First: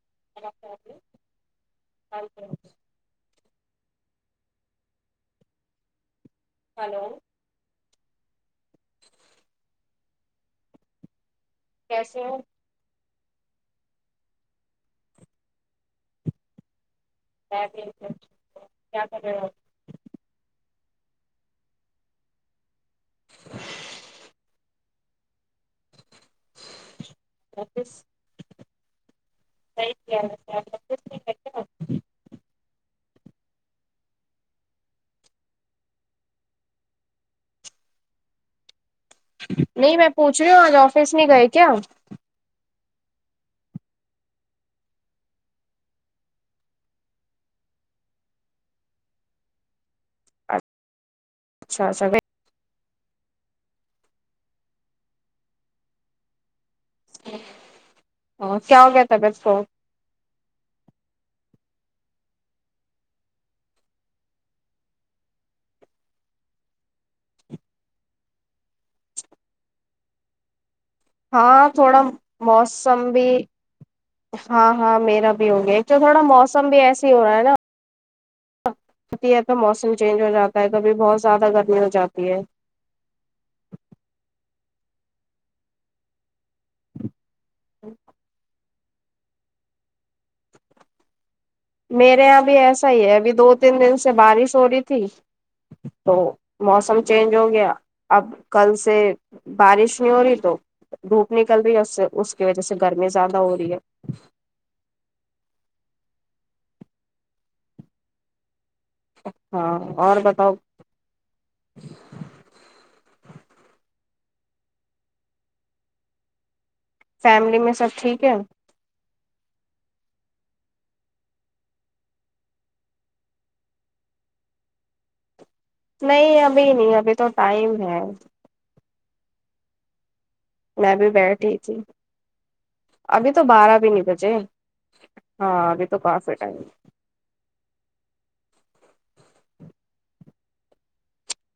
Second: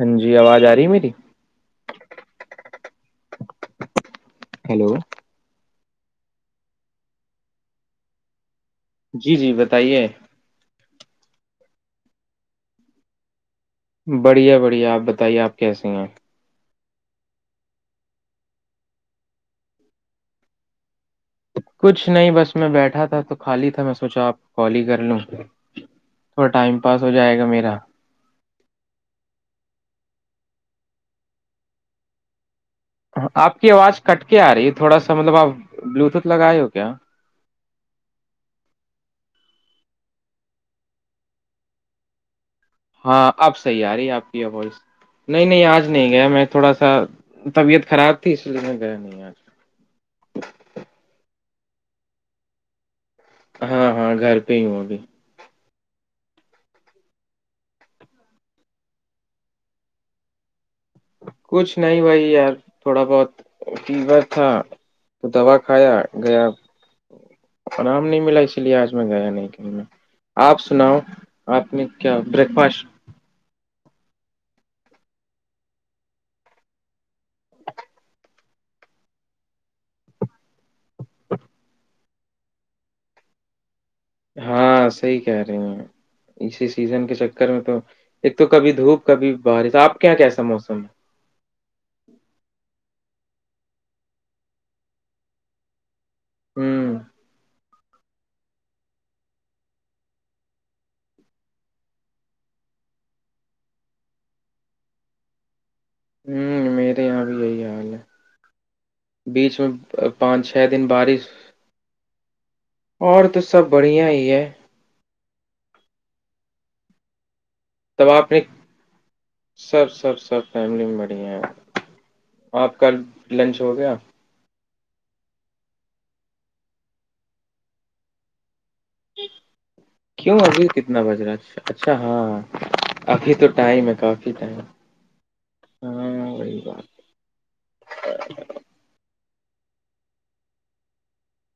ہاں جی آواز آ رہی ہے میری ہیلو ہلو جی جی بتائیے کیسے ہیں بڑھیا بڑھیا آپ بتائیے آپ کیسے ہیں کیا کر رہے ہو آپ کچھ نہیں بس میں بیٹھا تھا تو خالی تھا میں سوچا آپ کالی کر لوں تھوڑا ٹائم پاس ہو جائے گا میرا سی کیا کیا؟ نوٹس نہیں کر کے ہ آپ کی آواز کٹ کے آ رہی ہے تھوڑا سا مطلب آپ بلوٹوتھ لگائے ہو کیا نہیں میں پوچھ رہی ہوں آج آفس میں گئے کیا ہاں آپ صحیح آ رہی آپ کی آو نہیں نہیں آج نہیں گیا میں تھوڑا سا طبیعت خراب تھی اس لیے میں گیا نہیں آج اچ اچھا اچھا ہاں ہاں گھر پہ ہی ہوں ابھی ا کیا ہو گ کیا تبیت کو کچھ نہیں بھائی یار تھوڑا بہت فیور تھا تو دوا کھایا گیا آام نہیں ملا اسی لیے آج میں گیا نہیں کہ میں آپ سناؤ ہاں آپ نے تھوڑا کیا بریک فاسٹ موسم بھی ہاں ہاں میرا بھی ہو گیا ایک تو تھوڑا موسم بھی ایس ہی ہو رہا ہے نا ہوتی ہے تو موسم چینج ہو جاتا ہے کبھی بہت زیادہ گرمی ہو جاتی ہے ہاں صحی کہہ رہی ہیں اسی سیزن کے چکر میں تو ایک تو کبھی دھوپ کبھی بارش آپ کے یہاں کیسا موسم ہے میرے یہاں بھی ایسا ہی ہے ابھی دو تین دن سے بارش ہو رہی تھی تو ہے ہوں موسم چینج ہو گیا اب کل سے بارش نہیں ہو رہی تو دھوپ نکل رہی ہے اس سے اس کی وجہ سے گرمی زیادہ ہو رہی ہے ہوں میرے یہاں بھی یہی حال ہے بیچ میں ہاں اور پانچ بتاؤ چھ دن بارش اور تو سب بڑھیا ہی ہے فیملی میں سب تب ٹھیک آپ ہے نے سب سب سب فیملی میں بڑی ہیں آپ کل لنچ ہو گیا نہیں ابھی نہیں ابھی تو ٹائم ہے کیوں ابھی میں کتنا بھی بج رہا ہے بیٹھی اچھا تھی اچھا ہاں ابھی تو بارہ ٹائم بھی ہے نہیں کافی بجے ٹائم ہاں اگے تو پاس ہے ائم وہی بات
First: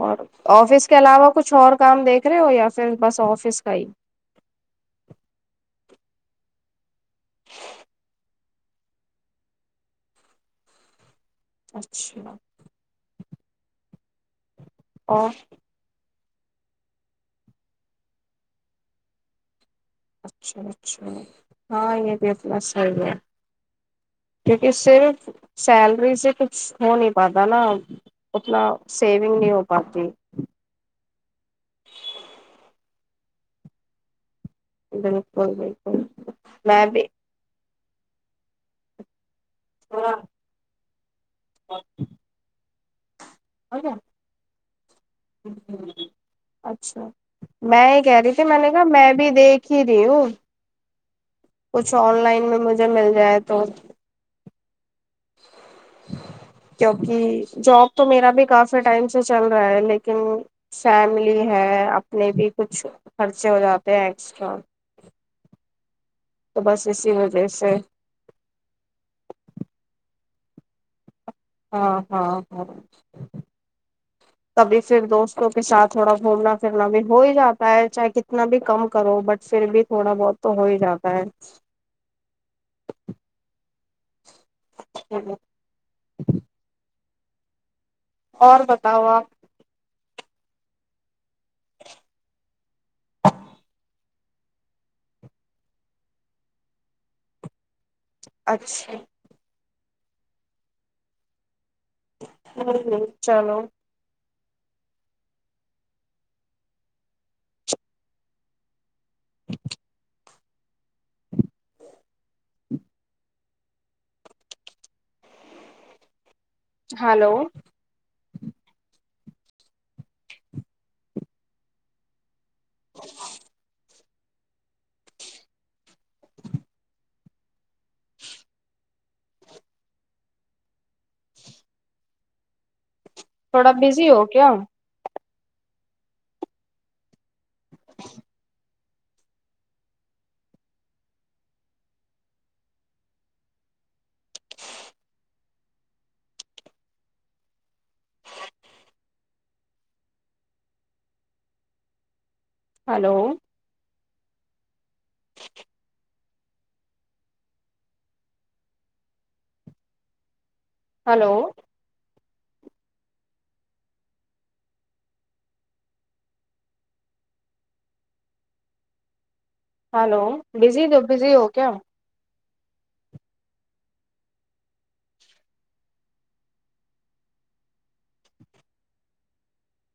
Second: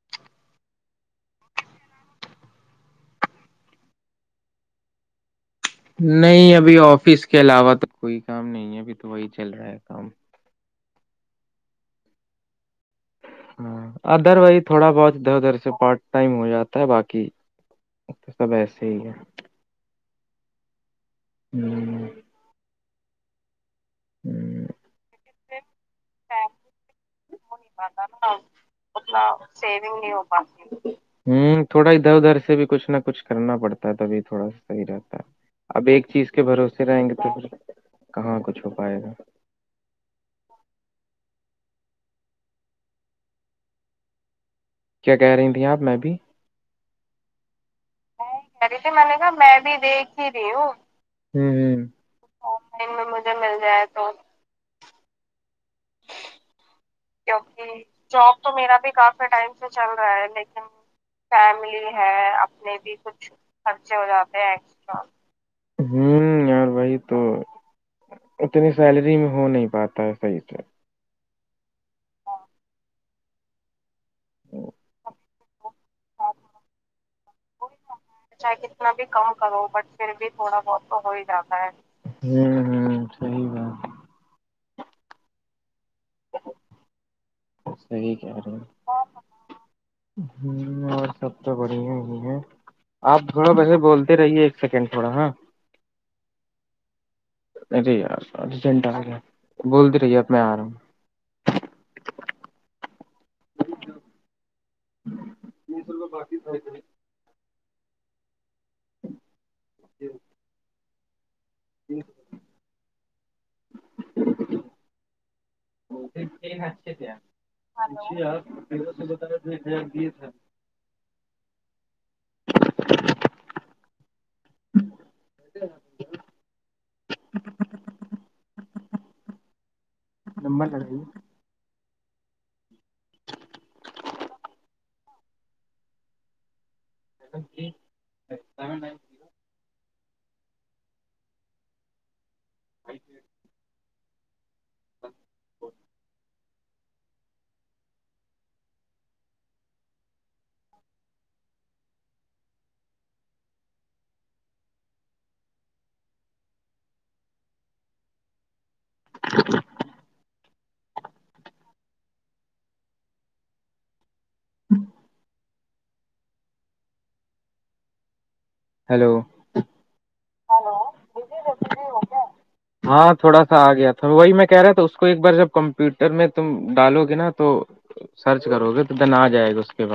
اور آفس کے علاوہ کچھ اور کام دیکھ رہے ہو یا پھر بس آفس کا ہی نہیں ابھی آفس کے علاوہ تو کوئی کام نہیں ہے ابھی تو وہی چل رہا ہے کام اچھا ہاں ادر وز تھوڑا بہت اور ادھر ادھر سے پارٹ ٹائم ہو جاتا ہے باقی تو سب ایسے ہی ہے اچھا اچھا ہ ہاں یہ بھی انا صحیح ہے ہ کیونکہ صرف سیلری سے کچھ ہو نہیں پاتا ہو نا نہیں پاتا نا اتنا سیونگ نہیں ہو پاتی ہ تھوڑا ادھر ادھر سے بھی کچھ نہ کچھ کرنا پڑتا ہے تبھی تھوڑا صحیح رہتا ہے بالکل اب بالکل ایک چیز کے بھروسے میں بھی رہیں گے تو پھر کہاں کچھ ہو پائے گا ہاں کیا کہہ رہی تھیں آپ میں بھی اچھا کر رہی تھی میں نے کہا میں بھی دیکھ ہی رہی ہوں ہ ہ لائن میں مجھے مل جائے تو [unintelligible] کیوںکہ جاب تو میرا بھی کافی ٹائم سے چل رہا ہے لیکن فیملی ہے اپنے بھی کچھ خرچے ہو جاتے ہیں ایکسٹرا ہوں تو یار بس وہی اسی تو وجہ سے اتنی سیلری میں ہو نہیں پاتا ہے صحیح سے ہاں ہاں ہاں تبھی پھر دوست کے ساتھ تھوڑا گھومنا پھرنا بھی ہو ہی جاتا ہے چاہے ک اتنا بھی کم کرو بٹ پھر بھی تھوڑا بہت تو ہو ہی جاتا ہے ہوں ہ ہوں صی بات ہوں ے یہی کہہ رہے ہیں اور بتاؤ آپ ہ اور سب تو بڑھیا ہی ہے آپ تھوڑا بیسے بولتے رہیے ایک سیکنڈ تھوڑا ہاں نہیںی ارجنٹ آ اچھا گیا بول دی رہیے اب میں آ رہا ہوں ہ ہ چلو سر بقی ہےے جی جی ھرھا کیا ہلو بتا د تھا [unintelligible] لمبر لگی تھوڑا بزی ہو کیا [unintelligible] ہلو [unintelligible] ہلو ہوں ہیلو ہلو ہلو بزی دو بزی ہو کیا ہو کیا ہاں تھوڑا سا آ گیا تھا وہی میں کہہ رہا تھا اس کو ایک بار جب کمپیوٹر میں تم ڈالو گے نا تو سرچ کرو گے تودنا ن آ جائے گا ب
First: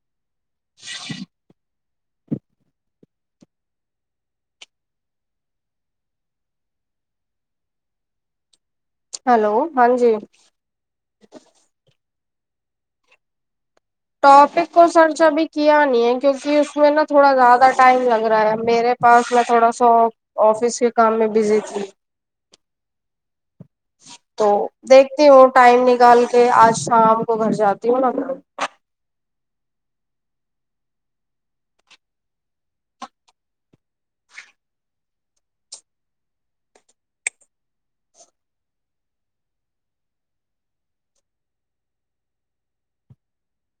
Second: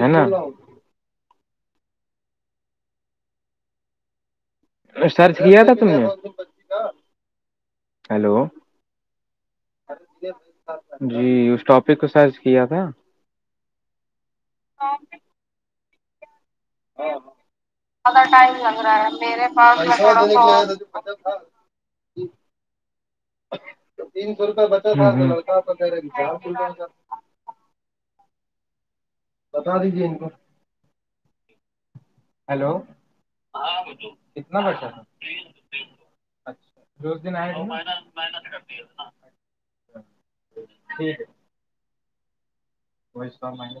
ہے نا [inaudible] سرچ کیا تھا تم نے ہلو ہلو ہاں جی جی اس ٹاپک کو سرچ کیا تھا ٹاپک کو سرچ ابھی کیا نہیں ہے کیوںکہ اس میں نا تھوڑا زیادہ ٹائم لگ رہا ہے ٹائم لگ میرے رہا ہے پاس میں میرے تھوڑا پاس سا میں آفس کے کام میں بزی تھی جی اچھ تو دیکھتی ہوں ٹائم کہہ رہے نکال چار کے سو روپئے آج بچا شام کو گھر جاتی ہوں نا بتا دیجیے ان کو ہیلو کتنا بچا تھا اچھا پھر دن آئےتی ٹھیک ہے وہی سو مائن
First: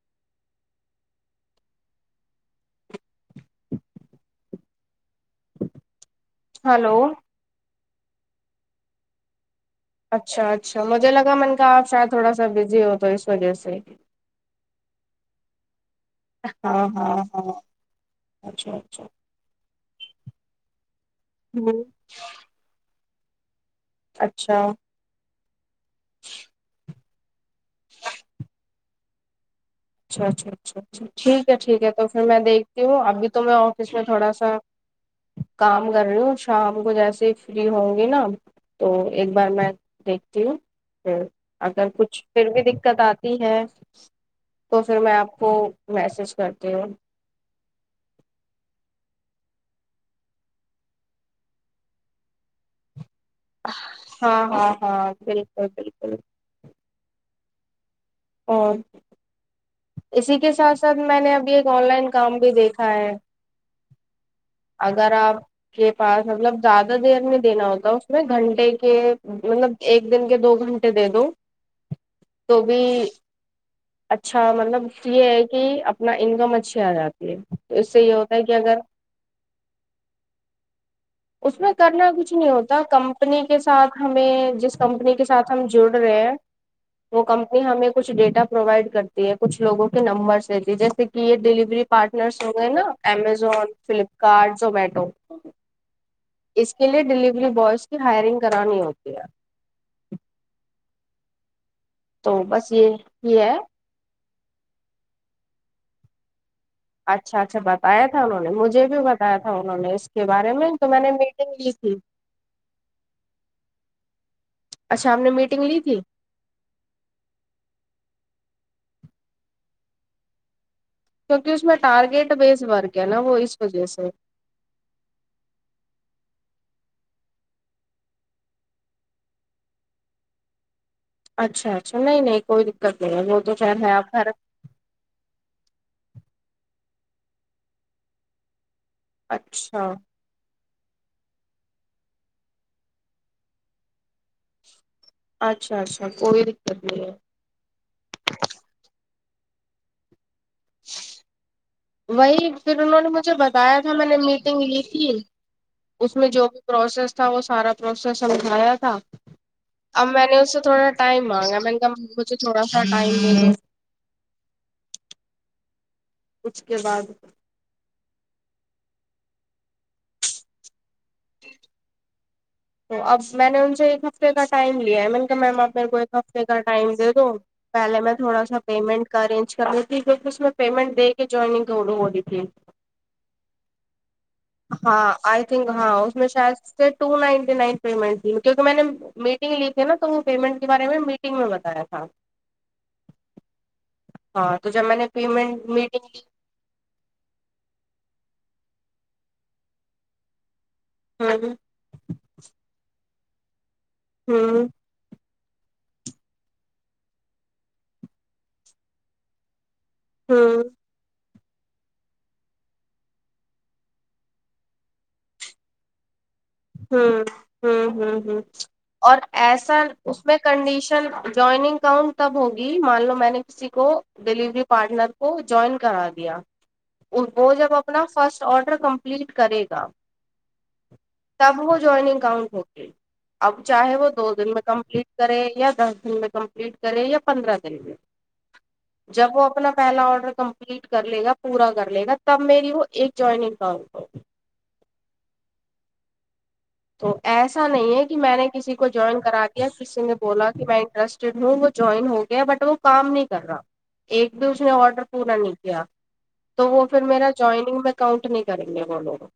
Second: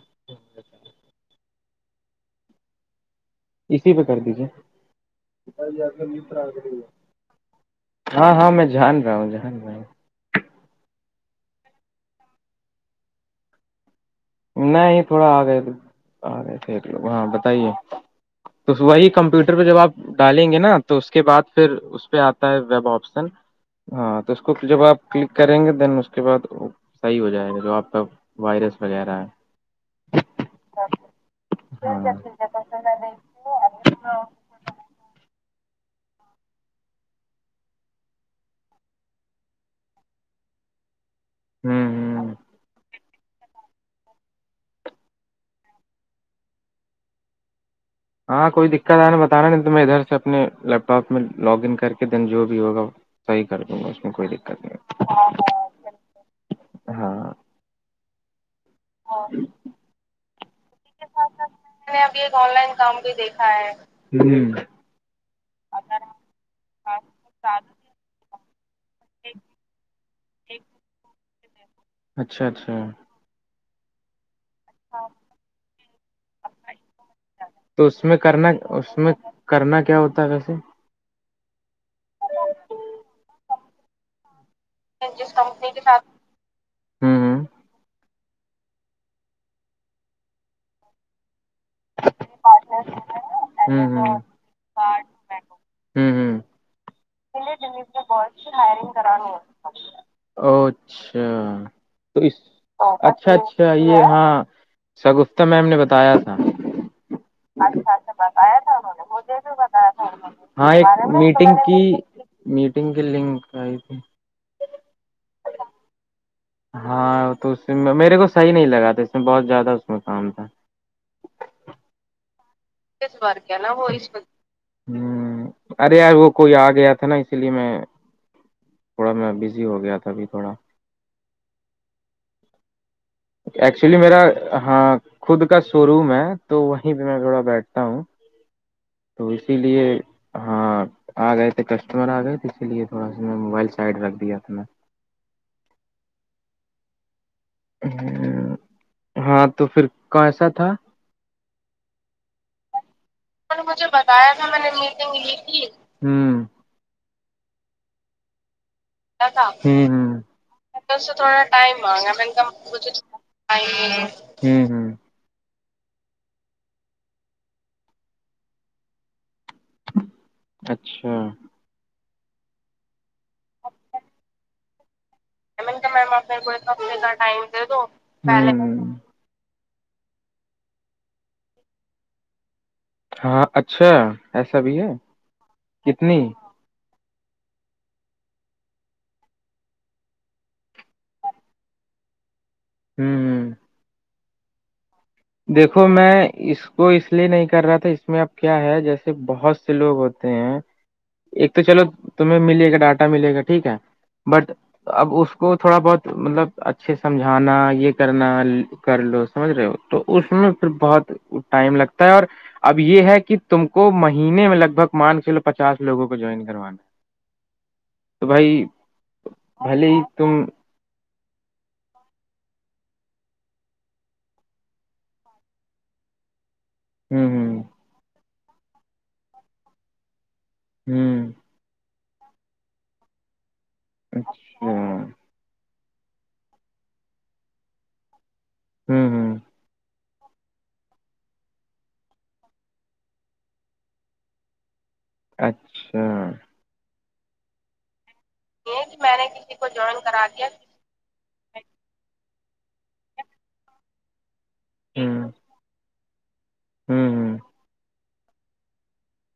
اسی پہ کر دیجےار آ ہلو ہاں ہاں میں جان رہا ہوں جان رہا ہوں اچھا اچھا مجھے لگا من کا آپ شاید تھوڑا سا بزی ہو تو اس وجہ سے نہیں تھوڑا آ گئے تو آ گئے تھ ایک لوگ ہاں بتائیے تو اچھا اچھا وہی کمپیوٹر پہ جب آپ ڈالیں گے نا تو اس کے بعد پھر ہ اس پہ آپ ہے ویب آپشن ہاں تو اس کو اچھا جب آپ کلک کریں گے دین اس کے بعد صحیح ہو جائے گا جو آپ کا وائرس وغیرہ ہے اچھا اچھا اچھا اچھا ٹھیک ہے ٹھیک ہے ہاں تو پھر میں دیکھتی ہوں ابھی تو میں آفس میں ہوں تھوڑا سا کام کر رہی ہوں شام کو جیسے فری ہوں گی نا تو ایک بار میں دیکھتی ہوں اگر کچھ ہوں پھر بھی دقت آتی ہے تو پھر میں آپ کو میسج کرتی ہوں ہاں کوئی دقت آ نا بتانا نہیں تو میں ادھر سے اپنے لیپ ٹاپ میں لاگ ان کر کے دن جو بھی ہوگا صحیح کر دوں گا اس میں کوئی ہاں دقت ہاں نہیں ہاں بالکل بالکل ہاں اور اسی کے ساتھ ساتھ میں نے ابھی ایک آن میں نے لائن ابھی ایک کام بھی آن لائن دیکھا کام ہے بھی ہوں اگر آپ کے پاس مطلب زیادہ دیر میں دینا ہوتا اس میں گھنٹے کے مطلب ایک دن کے دو گھنٹے دے دو اچھا تو بھی اچھا اچھا مطلب یہ ہے کہ اپنا انکم اچھی آ جاتی ہے تو اس سے یہ ہوتا ہے کہ اگر س میں [unintelligible] کرنا کیا ہوتا ہے کیسے اس میں کرنا کچھ نہیں ہوتا کمپنی کے ساتھ ہمیں جس کمپنی کے ساتھ ہم جڑ رہے ہیں ہاں کمپنی ہمیں کچھ ڈیٹا پروائڈ کرتی ہے کچھ لوگوں کے نمبرس دیتی ہے جیسے کہ یہ ڈیلیوری پارٹنرس ہوں گ ہیں نا امیزون ہوں فلپکارٹ زومیٹو ہوں ہوں اس کے لیے دلی اچھا تو اس بس یہ اچھا ہی ہے اچھا یہ ہاں سگفتہ میم نے بتایا تھا اچھا بتایا اچھا تھا انہوں نے بتایا تھا مجھے انہوں بھی نے مے بتایا تھا بھی انہوں بتایا نے تھا اس کے بارے میں ہاں تو میں نے میٹنگ لی کی تھی میٹنگ کے ل کائی تھی اچھا ہم نے میٹنگ لی تھی ہاں تو اس میرے کو صحیح نہیں لگا تھا اس میں بہت زیادہ اس میں کام تھا کیونکہ اس میں ٹارگیٹ بیس ورک ہے نا وہ ورک ہے اس نا وجہ وہ سے ہوں ارے یار وہ کوئی آ گیا تھا نا اسی لیے میں تھوڑا میں بزی ہو گیا تھا ابھی تھوڑا اچھا اچھا نہیں نہیں کوئی دقت نہیں ہے وہ تو خل ہے ایکچولی آپ میرا گھر ہاں خود کا شو روم ہے تو وہیں پہ میں تھوڑا بیٹھتا ہوں تو اسی لیے اچھا ہاں آ گئے تھے کسٹمر آ گئے تھے اسی لیے تھوڑا سا میں موبائل سائڈ رکھ دیا تھا میں [inaudible] اچھا اچھا کوئی دقت نہیں ہے ہ ہاں تو پھر کوسا تھا [inaudible] وہی پھر انہوں نے مجھے نے بتایا مجھے تھا میں نے بتایا تھا میں میٹنگ نے لی تھی میٹنگ لی تھی اس میں جو بھی پروسیس تھا وہ سارا پروسیس سمجھایا تھا اب میں نے اس سے تھوڑا ٹائم تھوڑا مانگا میں ٹائم نے کہا آگا مجھے تھوڑا سا ٹائم دے دو [inaudible] ہوں ہوں اس کے بعد [inaudible] اچھا تو اب میں نے ان سے ایک ہفتے کا ٹائم لیا ہے میں نے میم آپ میں میرے کہا کو ایک میم آپ میرے ہفتے کو کا ایک ٹائم ہفتے دے کا دو ٹائم دے دو پہلے میں تھوڑا سا ہوں پیمنٹ ارینج کرنی تھی پھر اس میں پیمنٹ دے کے جوائنگ ہو رہی تھی ہاں اچھا ایسا بھی ہے ہاں آئی تھنک ہاں اس کتنی میں شاید ٹو نائن لن پیمنٹ تھی کیہ میں نے میٹنگ لی تھی نا تو وہ پیمنٹ کے بارے میں میٹنگ میں بتایا تھا ہوں ہ ہاں تو جب میں نے پیمنٹ دیکھو میں میٹنگ لی اس وہ اس لیے نہیں کر رہا تھا اس میں اب کیا ہے جیسے بہت سے لوگ ہوتے ہیں ایک ہوں تو چلو تمہیں ملے گا ڈاٹا ملے گا ٹھیک ہے بٹ ہوں اب اس کو تھوڑا بہت مطلب اچھے سمجھانا یہ کرنا کر لو سمجھ رہے ہو تو اس میں ہوں پھر بہت ٹائم لگتا ہے اور اب یہ ہے کہ تم کو مہینے میں لگ بھگ مان کےلو پچاس لوگوں کو جوائن کیا ہاں ہوں ہوں ہ [inaudible] اور ایسا بھلے ہی اس تم میں کنڈیشن جوائننگ اسکاؤنٹ تب ہوگی مان لو میں نے کسی کو ڈیلیوری پارٹنر کو جوائن کرا دیا ہوں وہ جب اپنا فرسٹ آڈر کمپلیٹ کرے گا ہوں تب وہ جوائنگ کاؤنٹ ہوتی اب چاہے وہ دو دن میں اچھا کمپلیٹ کرے یا دس دن میں کمپلیٹ کرے یا پندرہ دن میں ہوں جب ہوں وہ اپنا پہلا آڈر کم لیٹ کر لے گا پورا کر لے گا تب میری وہ ایک جوائن اکاؤنٹ ہو اچھا تو ایسا نہیں ہے کہ میں نے کسی یہ کو کہ میں جوائن نے کرا کو دیا جوائن کسی نے کرا دیا بولا کہ میں انٹرسٹ ہوں وہ جوائن ہو گیا بٹ وہ کام نہیں کر رہا ایک بھی اس نے آرڈر ہوں پورا نہیں کیا تو وہ پھر ہوں ہ میرا جوائننگ میں کاؤنٹ نہیں کریں گے وہ لوگ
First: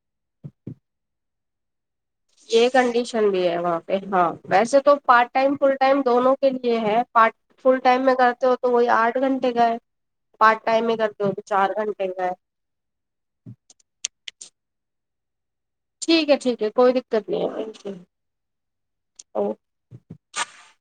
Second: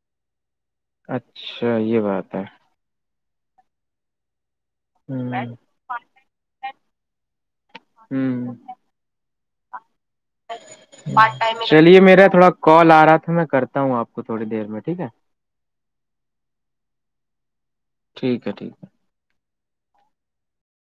اچھا یہ بات ہے یہ کنڈیشن بھی ہے وہاں پہ ہاں ویسے تو تو ہوں پارٹ ٹائم ہوں فل ٹائم دونوں کے لیے ہے پارٹ فل ٹائم میں کرتے ہو تو وہی آرٹ چ گھنٹے کائے پارٹ ٹائم میں کرتے ہو پارٹ تو ٹائم میں چار چلیے گھنٹے میرا کائے تھوڑا کال آ رہا تھا میں کرتا ہوں آپ کو تھوڑی دیر میں ٹھیک ہے ٹھیک ہے ٹھیک ہے کوئی دقت نہیں ہے ٹھیک ہے ٹھیک اوکے